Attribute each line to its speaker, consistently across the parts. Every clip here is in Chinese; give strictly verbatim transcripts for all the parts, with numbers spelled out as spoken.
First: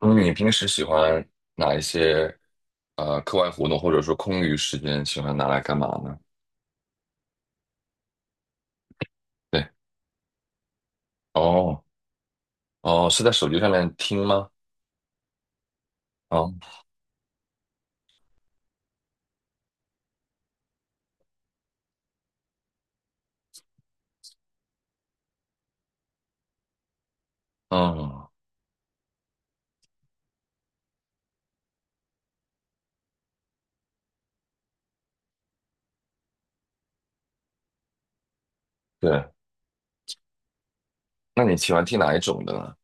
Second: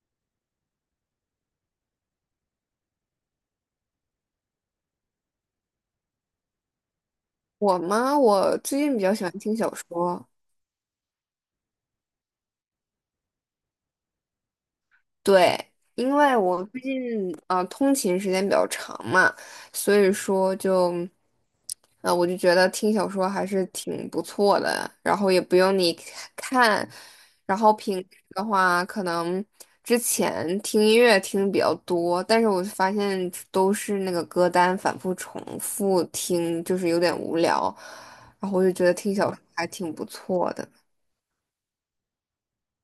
Speaker 1: 嗯，你平时喜欢哪一些呃课外活动，或者说空余时间喜欢拿来干嘛呢？
Speaker 2: 我吗？我最近比较喜欢听
Speaker 1: 对，
Speaker 2: 小说，
Speaker 1: 哦哦，是在手机上面听吗？
Speaker 2: 对，因为
Speaker 1: 哦，
Speaker 2: 我最近呃通勤时间比较长嘛，所以说就，呃我就觉得听小说还是挺不错的，然后也不用你看，然后平时
Speaker 1: 嗯，
Speaker 2: 的话可能之前听音乐听的比较多，但是我发现都是那个歌单反复重复听，就是有点无聊，然后我就觉得听
Speaker 1: 对，
Speaker 2: 小说还挺不错的。
Speaker 1: 那你喜欢听哪一种的呢？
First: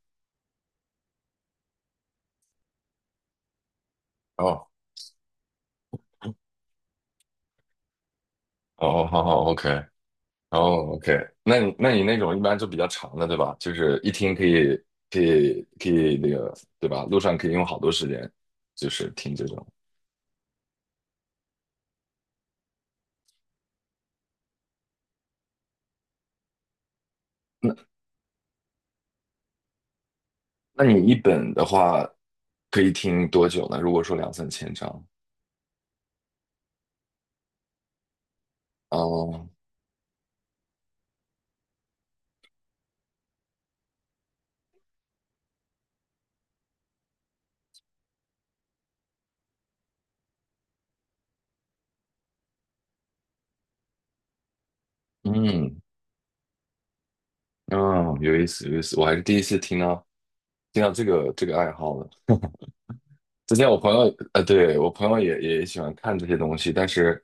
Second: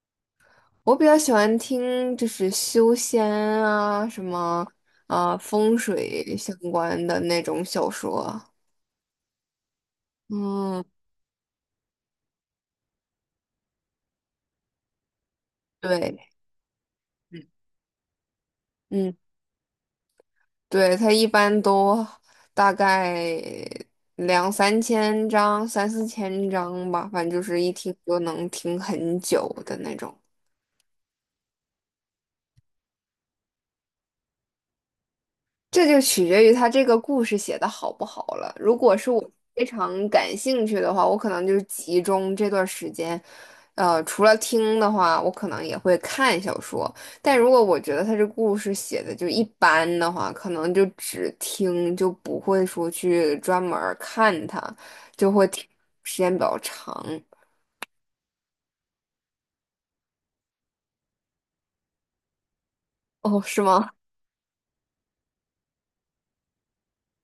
Speaker 2: 我比较喜欢听就是修仙啊，什么
Speaker 1: 哦
Speaker 2: 啊、风水相关的那种小说。
Speaker 1: 哦，哦好好，OK，哦
Speaker 2: 嗯，
Speaker 1: OK，那你那你那种一般就比较长的，对吧？就是一听可以可以可以
Speaker 2: 对，
Speaker 1: 那个，对吧？路上可以用好多时间，就是
Speaker 2: 嗯，
Speaker 1: 听这种。
Speaker 2: 对，它一般都大概两三千章、三四千章吧，反正就是一
Speaker 1: 那
Speaker 2: 听就能听很久的那种。
Speaker 1: 那你一本的话，可以听多久呢？如果说两三千章，
Speaker 2: 这就取决于他这个故事写的好不好了。如果是我
Speaker 1: 哦
Speaker 2: 非常感兴趣的话，我可能就是集中这段时间，呃，除了听的话，我可能也会看小说。但如果我觉得他这故事写的就一般的话，可能就只听，就不会说去专门儿看它，就会停
Speaker 1: 嗯，
Speaker 2: 时间比较长。
Speaker 1: 哦，有意思，有意思，我还是第一次听到听到这个这个爱好呢。
Speaker 2: 哦，
Speaker 1: 之
Speaker 2: 是
Speaker 1: 前我
Speaker 2: 吗？
Speaker 1: 朋友，呃，对，我朋友也也喜欢看这些东西，但是，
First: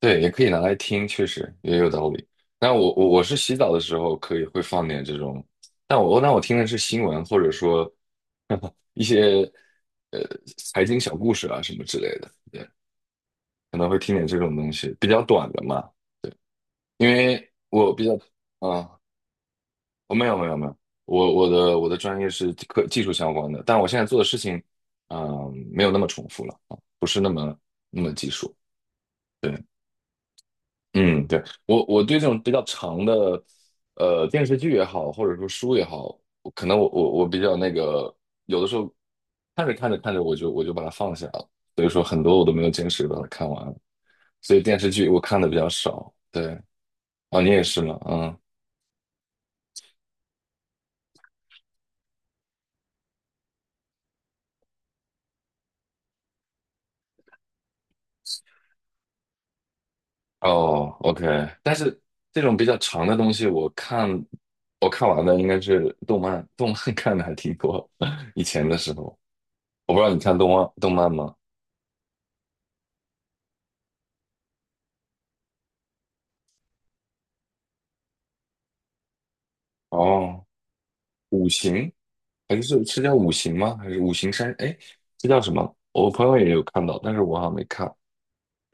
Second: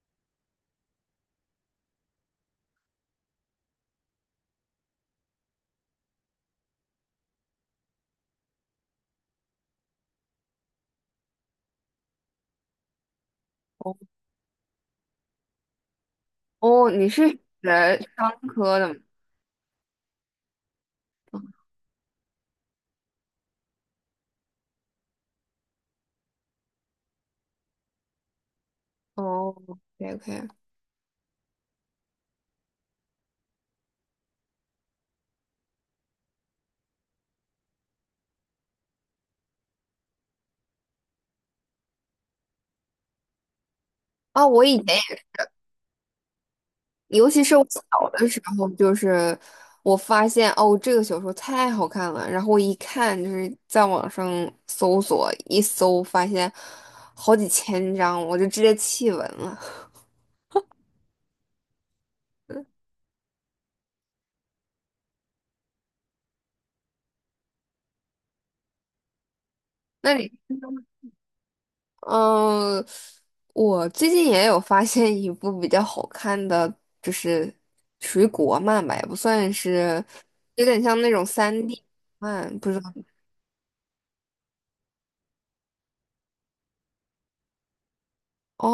Speaker 1: 对，也可以拿来听，确实也有道理。那我我我是洗澡的时候可以会放点这种，但我那我听的是新闻，或者说 一些呃财经小故事啊什么之类的，对，可能会听点这种东西，比较短的嘛，对，
Speaker 2: 哦，
Speaker 1: 因
Speaker 2: 你是
Speaker 1: 为我
Speaker 2: 学
Speaker 1: 比较，
Speaker 2: 商科的吗？
Speaker 1: 啊。我没有没有没有，我我的我的专业是科技术相关的，但我现在做的事情，嗯、没有那么重复了啊，不是那么那么技术。对，
Speaker 2: 哦，OK OK。
Speaker 1: 嗯，对，我我对这种比较长的，呃，电视剧也好，或者说书也好，我可能我我我比较那个，有的时候看着看着看着，我就我就把它放下了，所以说很多我都没有坚持把它看完，
Speaker 2: 啊，
Speaker 1: 所以
Speaker 2: 我以
Speaker 1: 电视
Speaker 2: 前
Speaker 1: 剧
Speaker 2: 也
Speaker 1: 我看的比较少。对，
Speaker 2: 尤
Speaker 1: 啊，
Speaker 2: 其
Speaker 1: 你
Speaker 2: 是
Speaker 1: 也
Speaker 2: 我小
Speaker 1: 是吗？
Speaker 2: 的时
Speaker 1: 嗯
Speaker 2: 候，就是我发现哦，这个小说太好看了，然后我一看就是在网上搜索，一搜发现好几千章，我就直接弃文了。
Speaker 1: 哦，OK,但是这种比较 长的东西，我看我看完的应该是动漫，动漫 看的还挺多。以前的时候，我不知道
Speaker 2: 那
Speaker 1: 你
Speaker 2: 你，
Speaker 1: 看动漫动漫吗？
Speaker 2: 嗯，我最近也有发现一部比较好看的，就是属于国漫吧，也不算是，
Speaker 1: 哦，
Speaker 2: 有点像那种
Speaker 1: 五
Speaker 2: 三 d
Speaker 1: 行还
Speaker 2: 漫，不知道
Speaker 1: 是是叫五行吗？还是五行山？哎，这叫什么？我朋友也有看到，但是我好像没看，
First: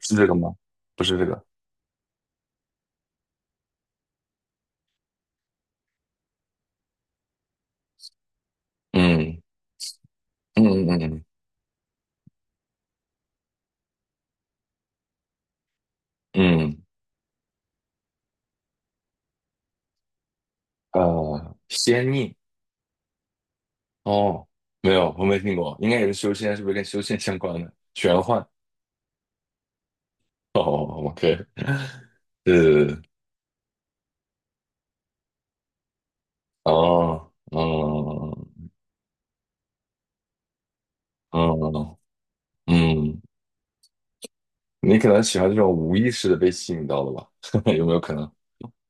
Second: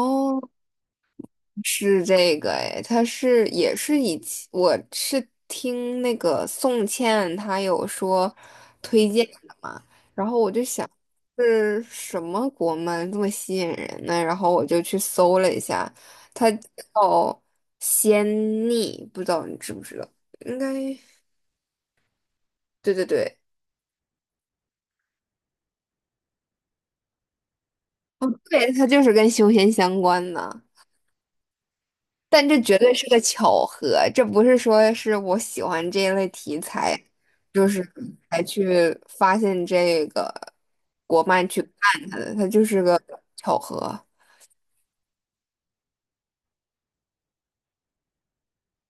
Speaker 1: 是这个吗？不是这个。
Speaker 2: 是这个哎，他是也是以前我是听那个宋茜她有说推荐
Speaker 1: 嗯
Speaker 2: 的嘛，然后我就
Speaker 1: 嗯
Speaker 2: 想
Speaker 1: 嗯嗯
Speaker 2: 是什么国漫这么吸引人呢？然后我就去搜了一下，它叫
Speaker 1: 嗯，
Speaker 2: 《仙逆》，不知道你知不知道？应该
Speaker 1: 呃，仙逆
Speaker 2: 对对对
Speaker 1: 哦，没有，我没听过，应该也是修仙，是不是跟修仙相关的？玄幻
Speaker 2: 对，它就是跟修仙相关的。
Speaker 1: 哦，OK。
Speaker 2: 但这绝对
Speaker 1: 是
Speaker 2: 是个巧合，这不是说是我喜欢这一类题材，
Speaker 1: 哦，
Speaker 2: 就是才
Speaker 1: 嗯
Speaker 2: 去发现这个国漫去
Speaker 1: 嗯
Speaker 2: 看它的，它就是个
Speaker 1: 嗯，
Speaker 2: 巧合。
Speaker 1: 你可能喜欢这种无意识的被吸引到的吧？有没有可能？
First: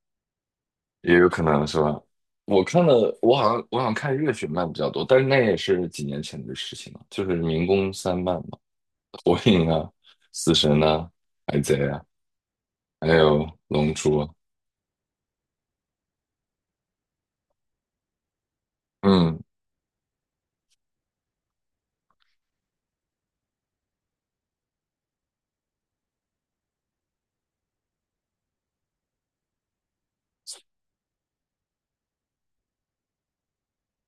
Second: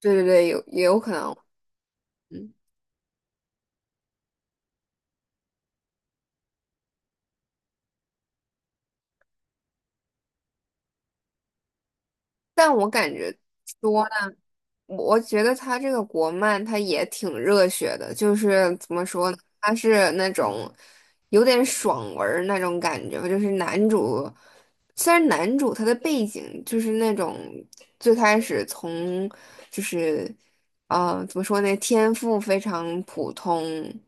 Speaker 2: 对对对，有也有可
Speaker 1: 也有
Speaker 2: 能，
Speaker 1: 可能是吧？
Speaker 2: 嗯，
Speaker 1: 我看了，我好像我好像看热血漫比较多，但是那也是几年前的事情了，就是民工三漫嘛，火影啊、死神啊、海贼啊，
Speaker 2: 但我
Speaker 1: 还
Speaker 2: 感觉
Speaker 1: 有龙
Speaker 2: 说
Speaker 1: 珠啊，
Speaker 2: 呢。我我觉得他这个国漫他也挺热血的，就是怎么说
Speaker 1: 嗯
Speaker 2: 呢，他是那种有点爽文儿那种感觉吧，就是男主，虽然男主他的背景就是那种最开始从就是呃怎么说呢，天赋非常普通，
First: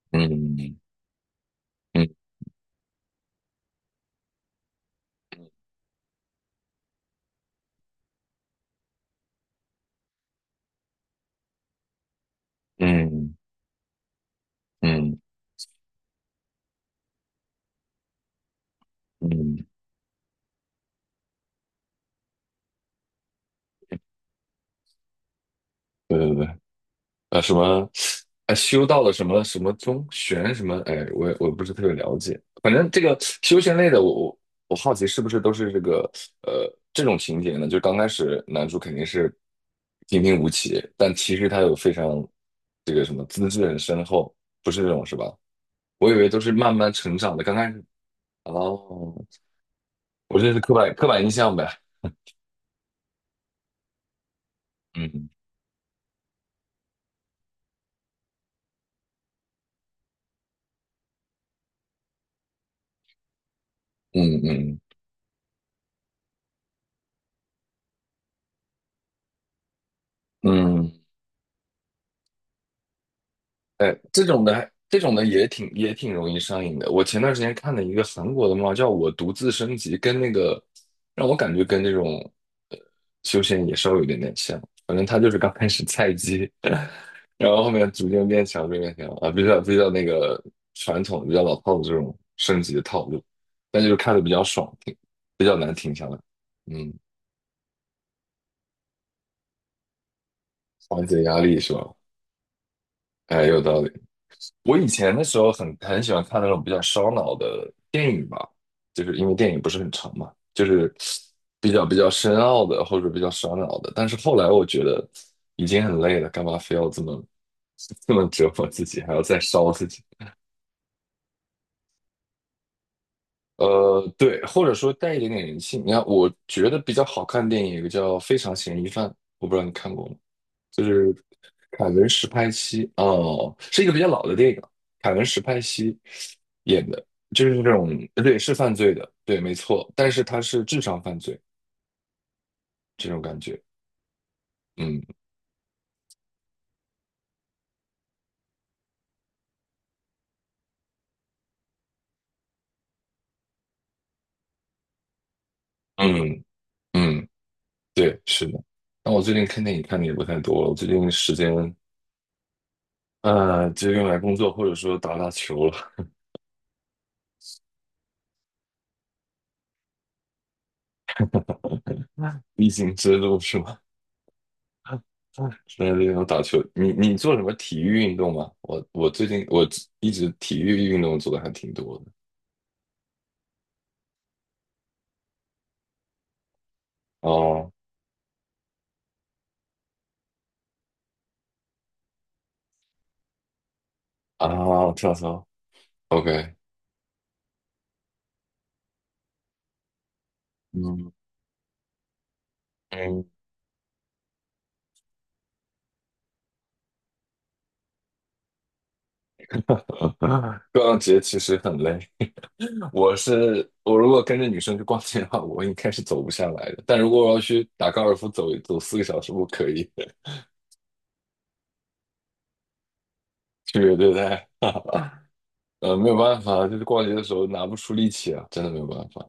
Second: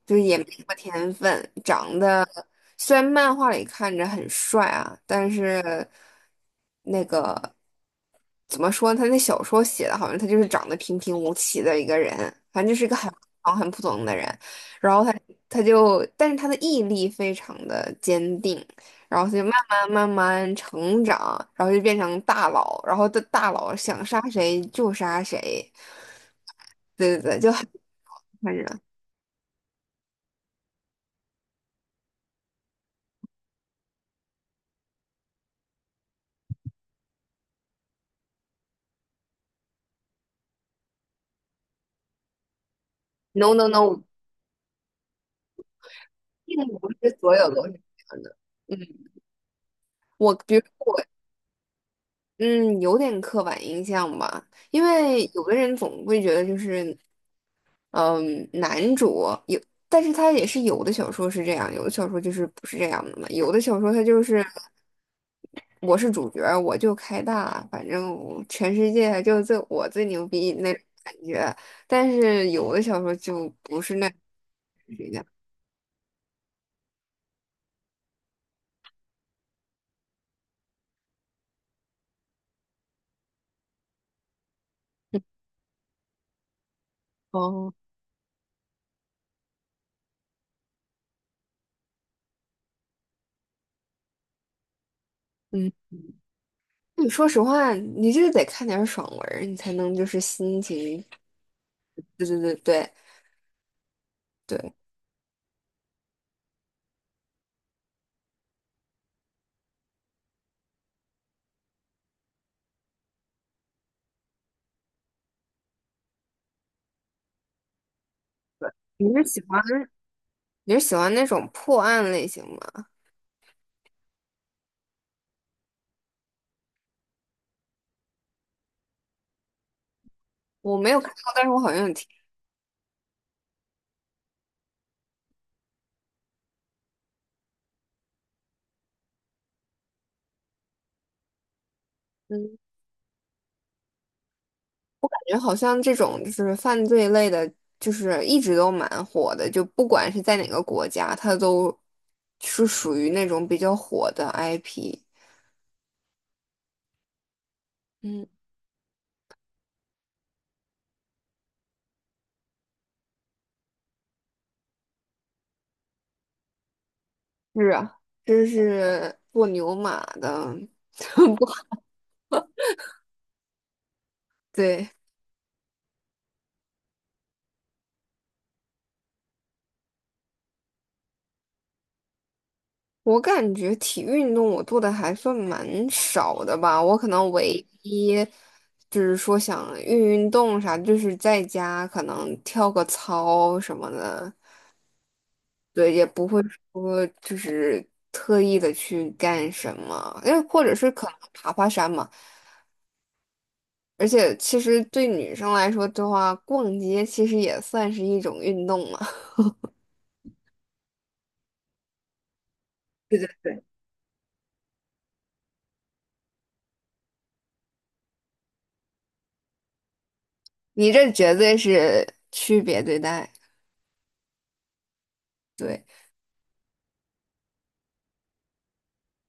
Speaker 2: 就是也没什么
Speaker 1: 嗯
Speaker 2: 天分，长
Speaker 1: 嗯
Speaker 2: 得。虽然漫画里看着很帅啊，但是那个怎么说呢他那小说写的好像他就是长得平平无奇的一个人，反正就是一个很普
Speaker 1: 嗯
Speaker 2: 通很普通的人。然后他
Speaker 1: 嗯
Speaker 2: 他就，但是他的毅力非常的坚定，然后
Speaker 1: 嗯，
Speaker 2: 他就慢
Speaker 1: 嗯
Speaker 2: 慢慢慢成长，然后就变成大佬，然后的大佬想杀谁就杀谁，
Speaker 1: 对对对。
Speaker 2: 对对对，
Speaker 1: 呃，
Speaker 2: 就
Speaker 1: 什
Speaker 2: 很
Speaker 1: 么，呃，
Speaker 2: 看着
Speaker 1: 修道的什么什么宗玄什么，哎，我也我不是特别了解。反正这个修仙类的，我我我好奇是不是都是这个呃这种情节呢？就刚开始男主肯定是平平无奇，但其实他有非常这个什么资
Speaker 2: no
Speaker 1: 质
Speaker 2: no
Speaker 1: 很深
Speaker 2: no，
Speaker 1: 厚，不是这种是吧？我以为都是
Speaker 2: 并
Speaker 1: 慢
Speaker 2: 不
Speaker 1: 慢
Speaker 2: 是
Speaker 1: 成
Speaker 2: 所
Speaker 1: 长的，
Speaker 2: 有
Speaker 1: 刚
Speaker 2: 都
Speaker 1: 开
Speaker 2: 是
Speaker 1: 始
Speaker 2: 这样的。嗯，
Speaker 1: 哦，
Speaker 2: 我
Speaker 1: 我这
Speaker 2: 比
Speaker 1: 是
Speaker 2: 如说。
Speaker 1: 刻板刻
Speaker 2: 我。
Speaker 1: 板印象呗。
Speaker 2: 嗯，有点刻板印象吧，因为
Speaker 1: 嗯
Speaker 2: 有的人总会觉得就是，嗯，男主有，但是他也是有的小说是这样，有的小说就是不是这样的嘛，有的小说他就
Speaker 1: 嗯
Speaker 2: 是
Speaker 1: 嗯
Speaker 2: 我是主角儿我就开大，反正我全世界就这我最牛逼那种
Speaker 1: 嗯。
Speaker 2: 感觉，但是有的小说就不
Speaker 1: 哎，
Speaker 2: 是那
Speaker 1: 这种的，这
Speaker 2: 这
Speaker 1: 种的
Speaker 2: 样。
Speaker 1: 也挺也挺容易上瘾的。我前段时间看了一个韩国的漫画叫《我独自升级》，跟那个让我感觉跟这种呃修仙也稍微有点点像。反正他就是刚开始菜鸡，然后后
Speaker 2: 哦，
Speaker 1: 面逐渐变强，逐渐变强啊，比较比较那个传统、比较老套的这种升级的套路，但就是看的比较爽，挺比较
Speaker 2: 嗯，
Speaker 1: 难停下来。嗯，
Speaker 2: 你说实话，你就是得看点儿爽文儿你才能就是心
Speaker 1: 缓
Speaker 2: 情，
Speaker 1: 解压力是吧？
Speaker 2: 对对对对
Speaker 1: 哎，有道理。
Speaker 2: 对。
Speaker 1: 我以前的时候很很喜欢看那种比较烧脑的电影吧，就是因为电影不是很长嘛，就是比较比较深奥的或者比较烧脑的。但是后来我觉得已经很累了，干嘛非要这么 这么折磨自己，
Speaker 2: 你
Speaker 1: 还要
Speaker 2: 是
Speaker 1: 再
Speaker 2: 喜欢。
Speaker 1: 烧自己？
Speaker 2: 你是喜欢那种破案类型吗？
Speaker 1: 呃，对，或者说带一点点人性。你看，我觉得比较好看的电影有个叫《非常嫌疑犯》，我不知道你看过吗？
Speaker 2: 我
Speaker 1: 就
Speaker 2: 没有看
Speaker 1: 是
Speaker 2: 过，但是我好
Speaker 1: 凯
Speaker 2: 像有听，
Speaker 1: 文·史派西，哦，是一个比较老的电影，凯文·史派西演的，就是这种，对，是犯罪的，对，没错，但是他是智商犯罪
Speaker 2: 嗯，
Speaker 1: 这种感觉，
Speaker 2: 感
Speaker 1: 嗯
Speaker 2: 觉好像这种就是犯罪类的，就是一直都蛮火的，就不管是在哪个国家，它都是属于那种比较火的 I P。
Speaker 1: 嗯嗯，对，
Speaker 2: 嗯，
Speaker 1: 是的。那我最近看电影看的也不太多了，我最近时间呃就用来工作或者说打打球了，
Speaker 2: 是啊，这是做牛马的，不，
Speaker 1: 必经之路是吗？
Speaker 2: 对。
Speaker 1: 那那种打球，你你做什么体育运动吗？我我最近我一直体育运动做的还挺多的。
Speaker 2: 我感觉体育运动我做的还算蛮少的吧，我可能唯
Speaker 1: 哦
Speaker 2: 一就是说想运运动啥，就是在家可能跳个操什么的，
Speaker 1: 啊，跳操
Speaker 2: 对，也不会
Speaker 1: ，OK,
Speaker 2: 说就是特意的去干什么，因为或者是可
Speaker 1: 嗯
Speaker 2: 能爬爬山嘛。
Speaker 1: 嗯，
Speaker 2: 而且其实对女生来说的话，逛街其实也算是一种运动嘛。
Speaker 1: 逛街其实很累。我
Speaker 2: 对对对，
Speaker 1: 是我如果跟着女生去逛街的话，我应该是走不下来的。但如果我要去打高尔夫走，走，四个小时，我可以的
Speaker 2: 你这绝对是区别对待，
Speaker 1: 区别 对待。
Speaker 2: 对。
Speaker 1: 呃，没有办法，就是逛街的时候拿不出力气啊，真的没有办法。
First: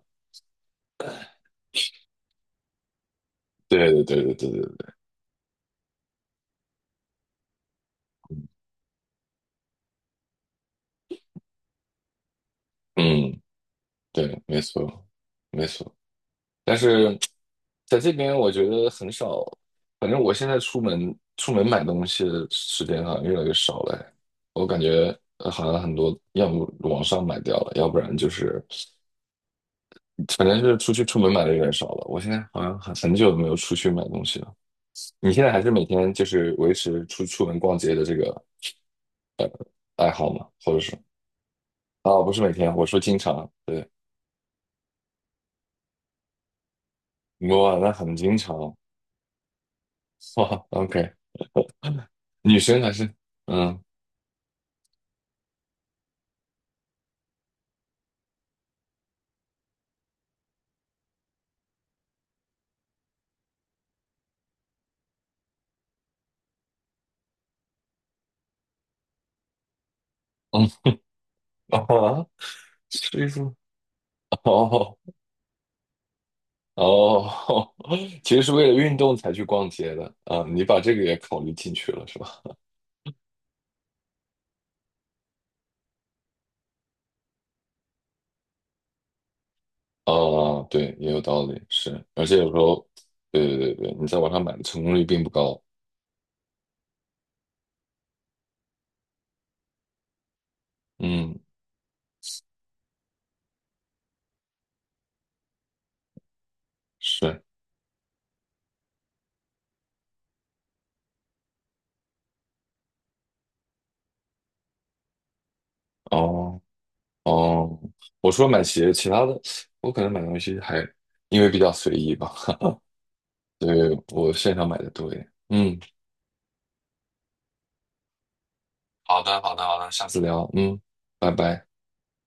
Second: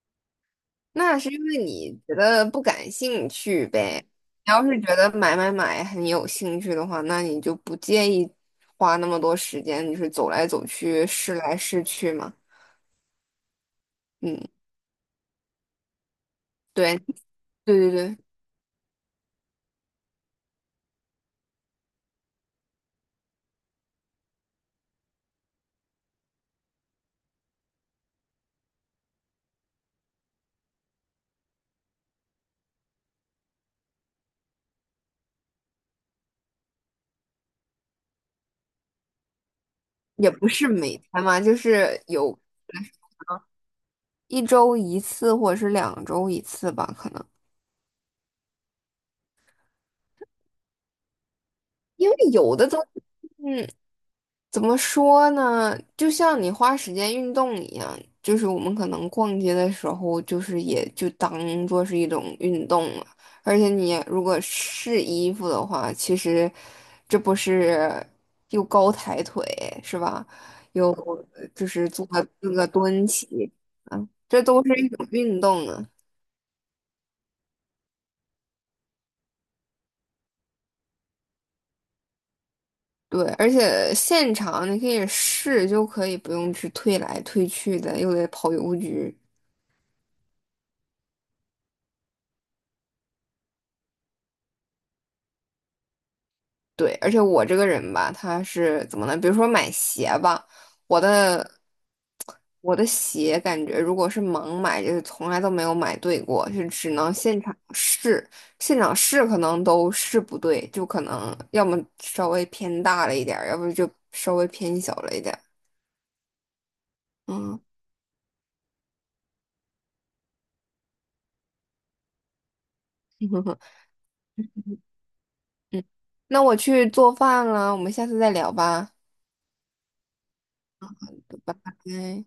Speaker 2: 那是因为你觉得不感兴趣
Speaker 1: 对对
Speaker 2: 呗。
Speaker 1: 对对对
Speaker 2: 你
Speaker 1: 对
Speaker 2: 要是
Speaker 1: 对，
Speaker 2: 觉得买买买很有兴趣的话，那你就不介意花那么多时间，就是走来走去、试来试去嘛。
Speaker 1: 嗯，对，
Speaker 2: 嗯，
Speaker 1: 没错，没错。但
Speaker 2: 对，
Speaker 1: 是
Speaker 2: 对对
Speaker 1: 在这
Speaker 2: 对，
Speaker 1: 边我觉得很少，反正我现在出门出门买东西的时间好像越来越少了。我感觉呃好像很多要么网上买掉了，要不然就是反正就是出去出门买的有点少了。我现在好像很很久没有出去买东西了。你现在还是每天就是维持出出门逛街的这个爱
Speaker 2: 也
Speaker 1: 好吗？
Speaker 2: 不是
Speaker 1: 或者是
Speaker 2: 每天嘛，就是
Speaker 1: 啊，不
Speaker 2: 有
Speaker 1: 是每天，我说经常，对，
Speaker 2: 一周一次或者是两周一次吧，可能。
Speaker 1: 哇，那很经常，哇，OK,
Speaker 2: 因为有
Speaker 1: 女
Speaker 2: 的都。
Speaker 1: 生还是嗯。
Speaker 2: 怎么说呢？就像你花时间运动一样，就是我们可能逛街的时候，就是也就当做是一种运动了。而且你如果试衣服的话，其实这不是又高抬腿是吧？又就 是做个
Speaker 1: 啊，
Speaker 2: 做个蹲
Speaker 1: 所以
Speaker 2: 起，
Speaker 1: 说，
Speaker 2: 啊，这都是一
Speaker 1: 哦
Speaker 2: 种运动啊。
Speaker 1: 哦，其实是为了运动才去逛街的啊，你把这个也考虑进去了是吧？
Speaker 2: 对，而且现场你可以试，就可以不用去退来退去的，又得跑邮局。
Speaker 1: 啊，对，也有道理，是，而且有时候，对对对对，你在网上买的成功率并不高，
Speaker 2: 对，而且我这个人吧，他是怎么呢？比如说买鞋吧，我
Speaker 1: 嗯，
Speaker 2: 的我的鞋感觉如果是盲买，就是从来都没有买对过，就只能现
Speaker 1: 是，
Speaker 2: 场试，现场试可能都试不对，就可能要么稍微偏大了一点儿，要不就稍微偏小了一点儿。
Speaker 1: 哦
Speaker 2: 嗯
Speaker 1: 哦，我除了买鞋，其他的我可能买东西还因为比较随意吧，所以我线上买的多一点，嗯，
Speaker 2: 嗯，那我去做饭了，我们下次再聊吧，
Speaker 1: 好的好的好的，下次聊，嗯，拜
Speaker 2: 拜
Speaker 1: 拜。
Speaker 2: 拜。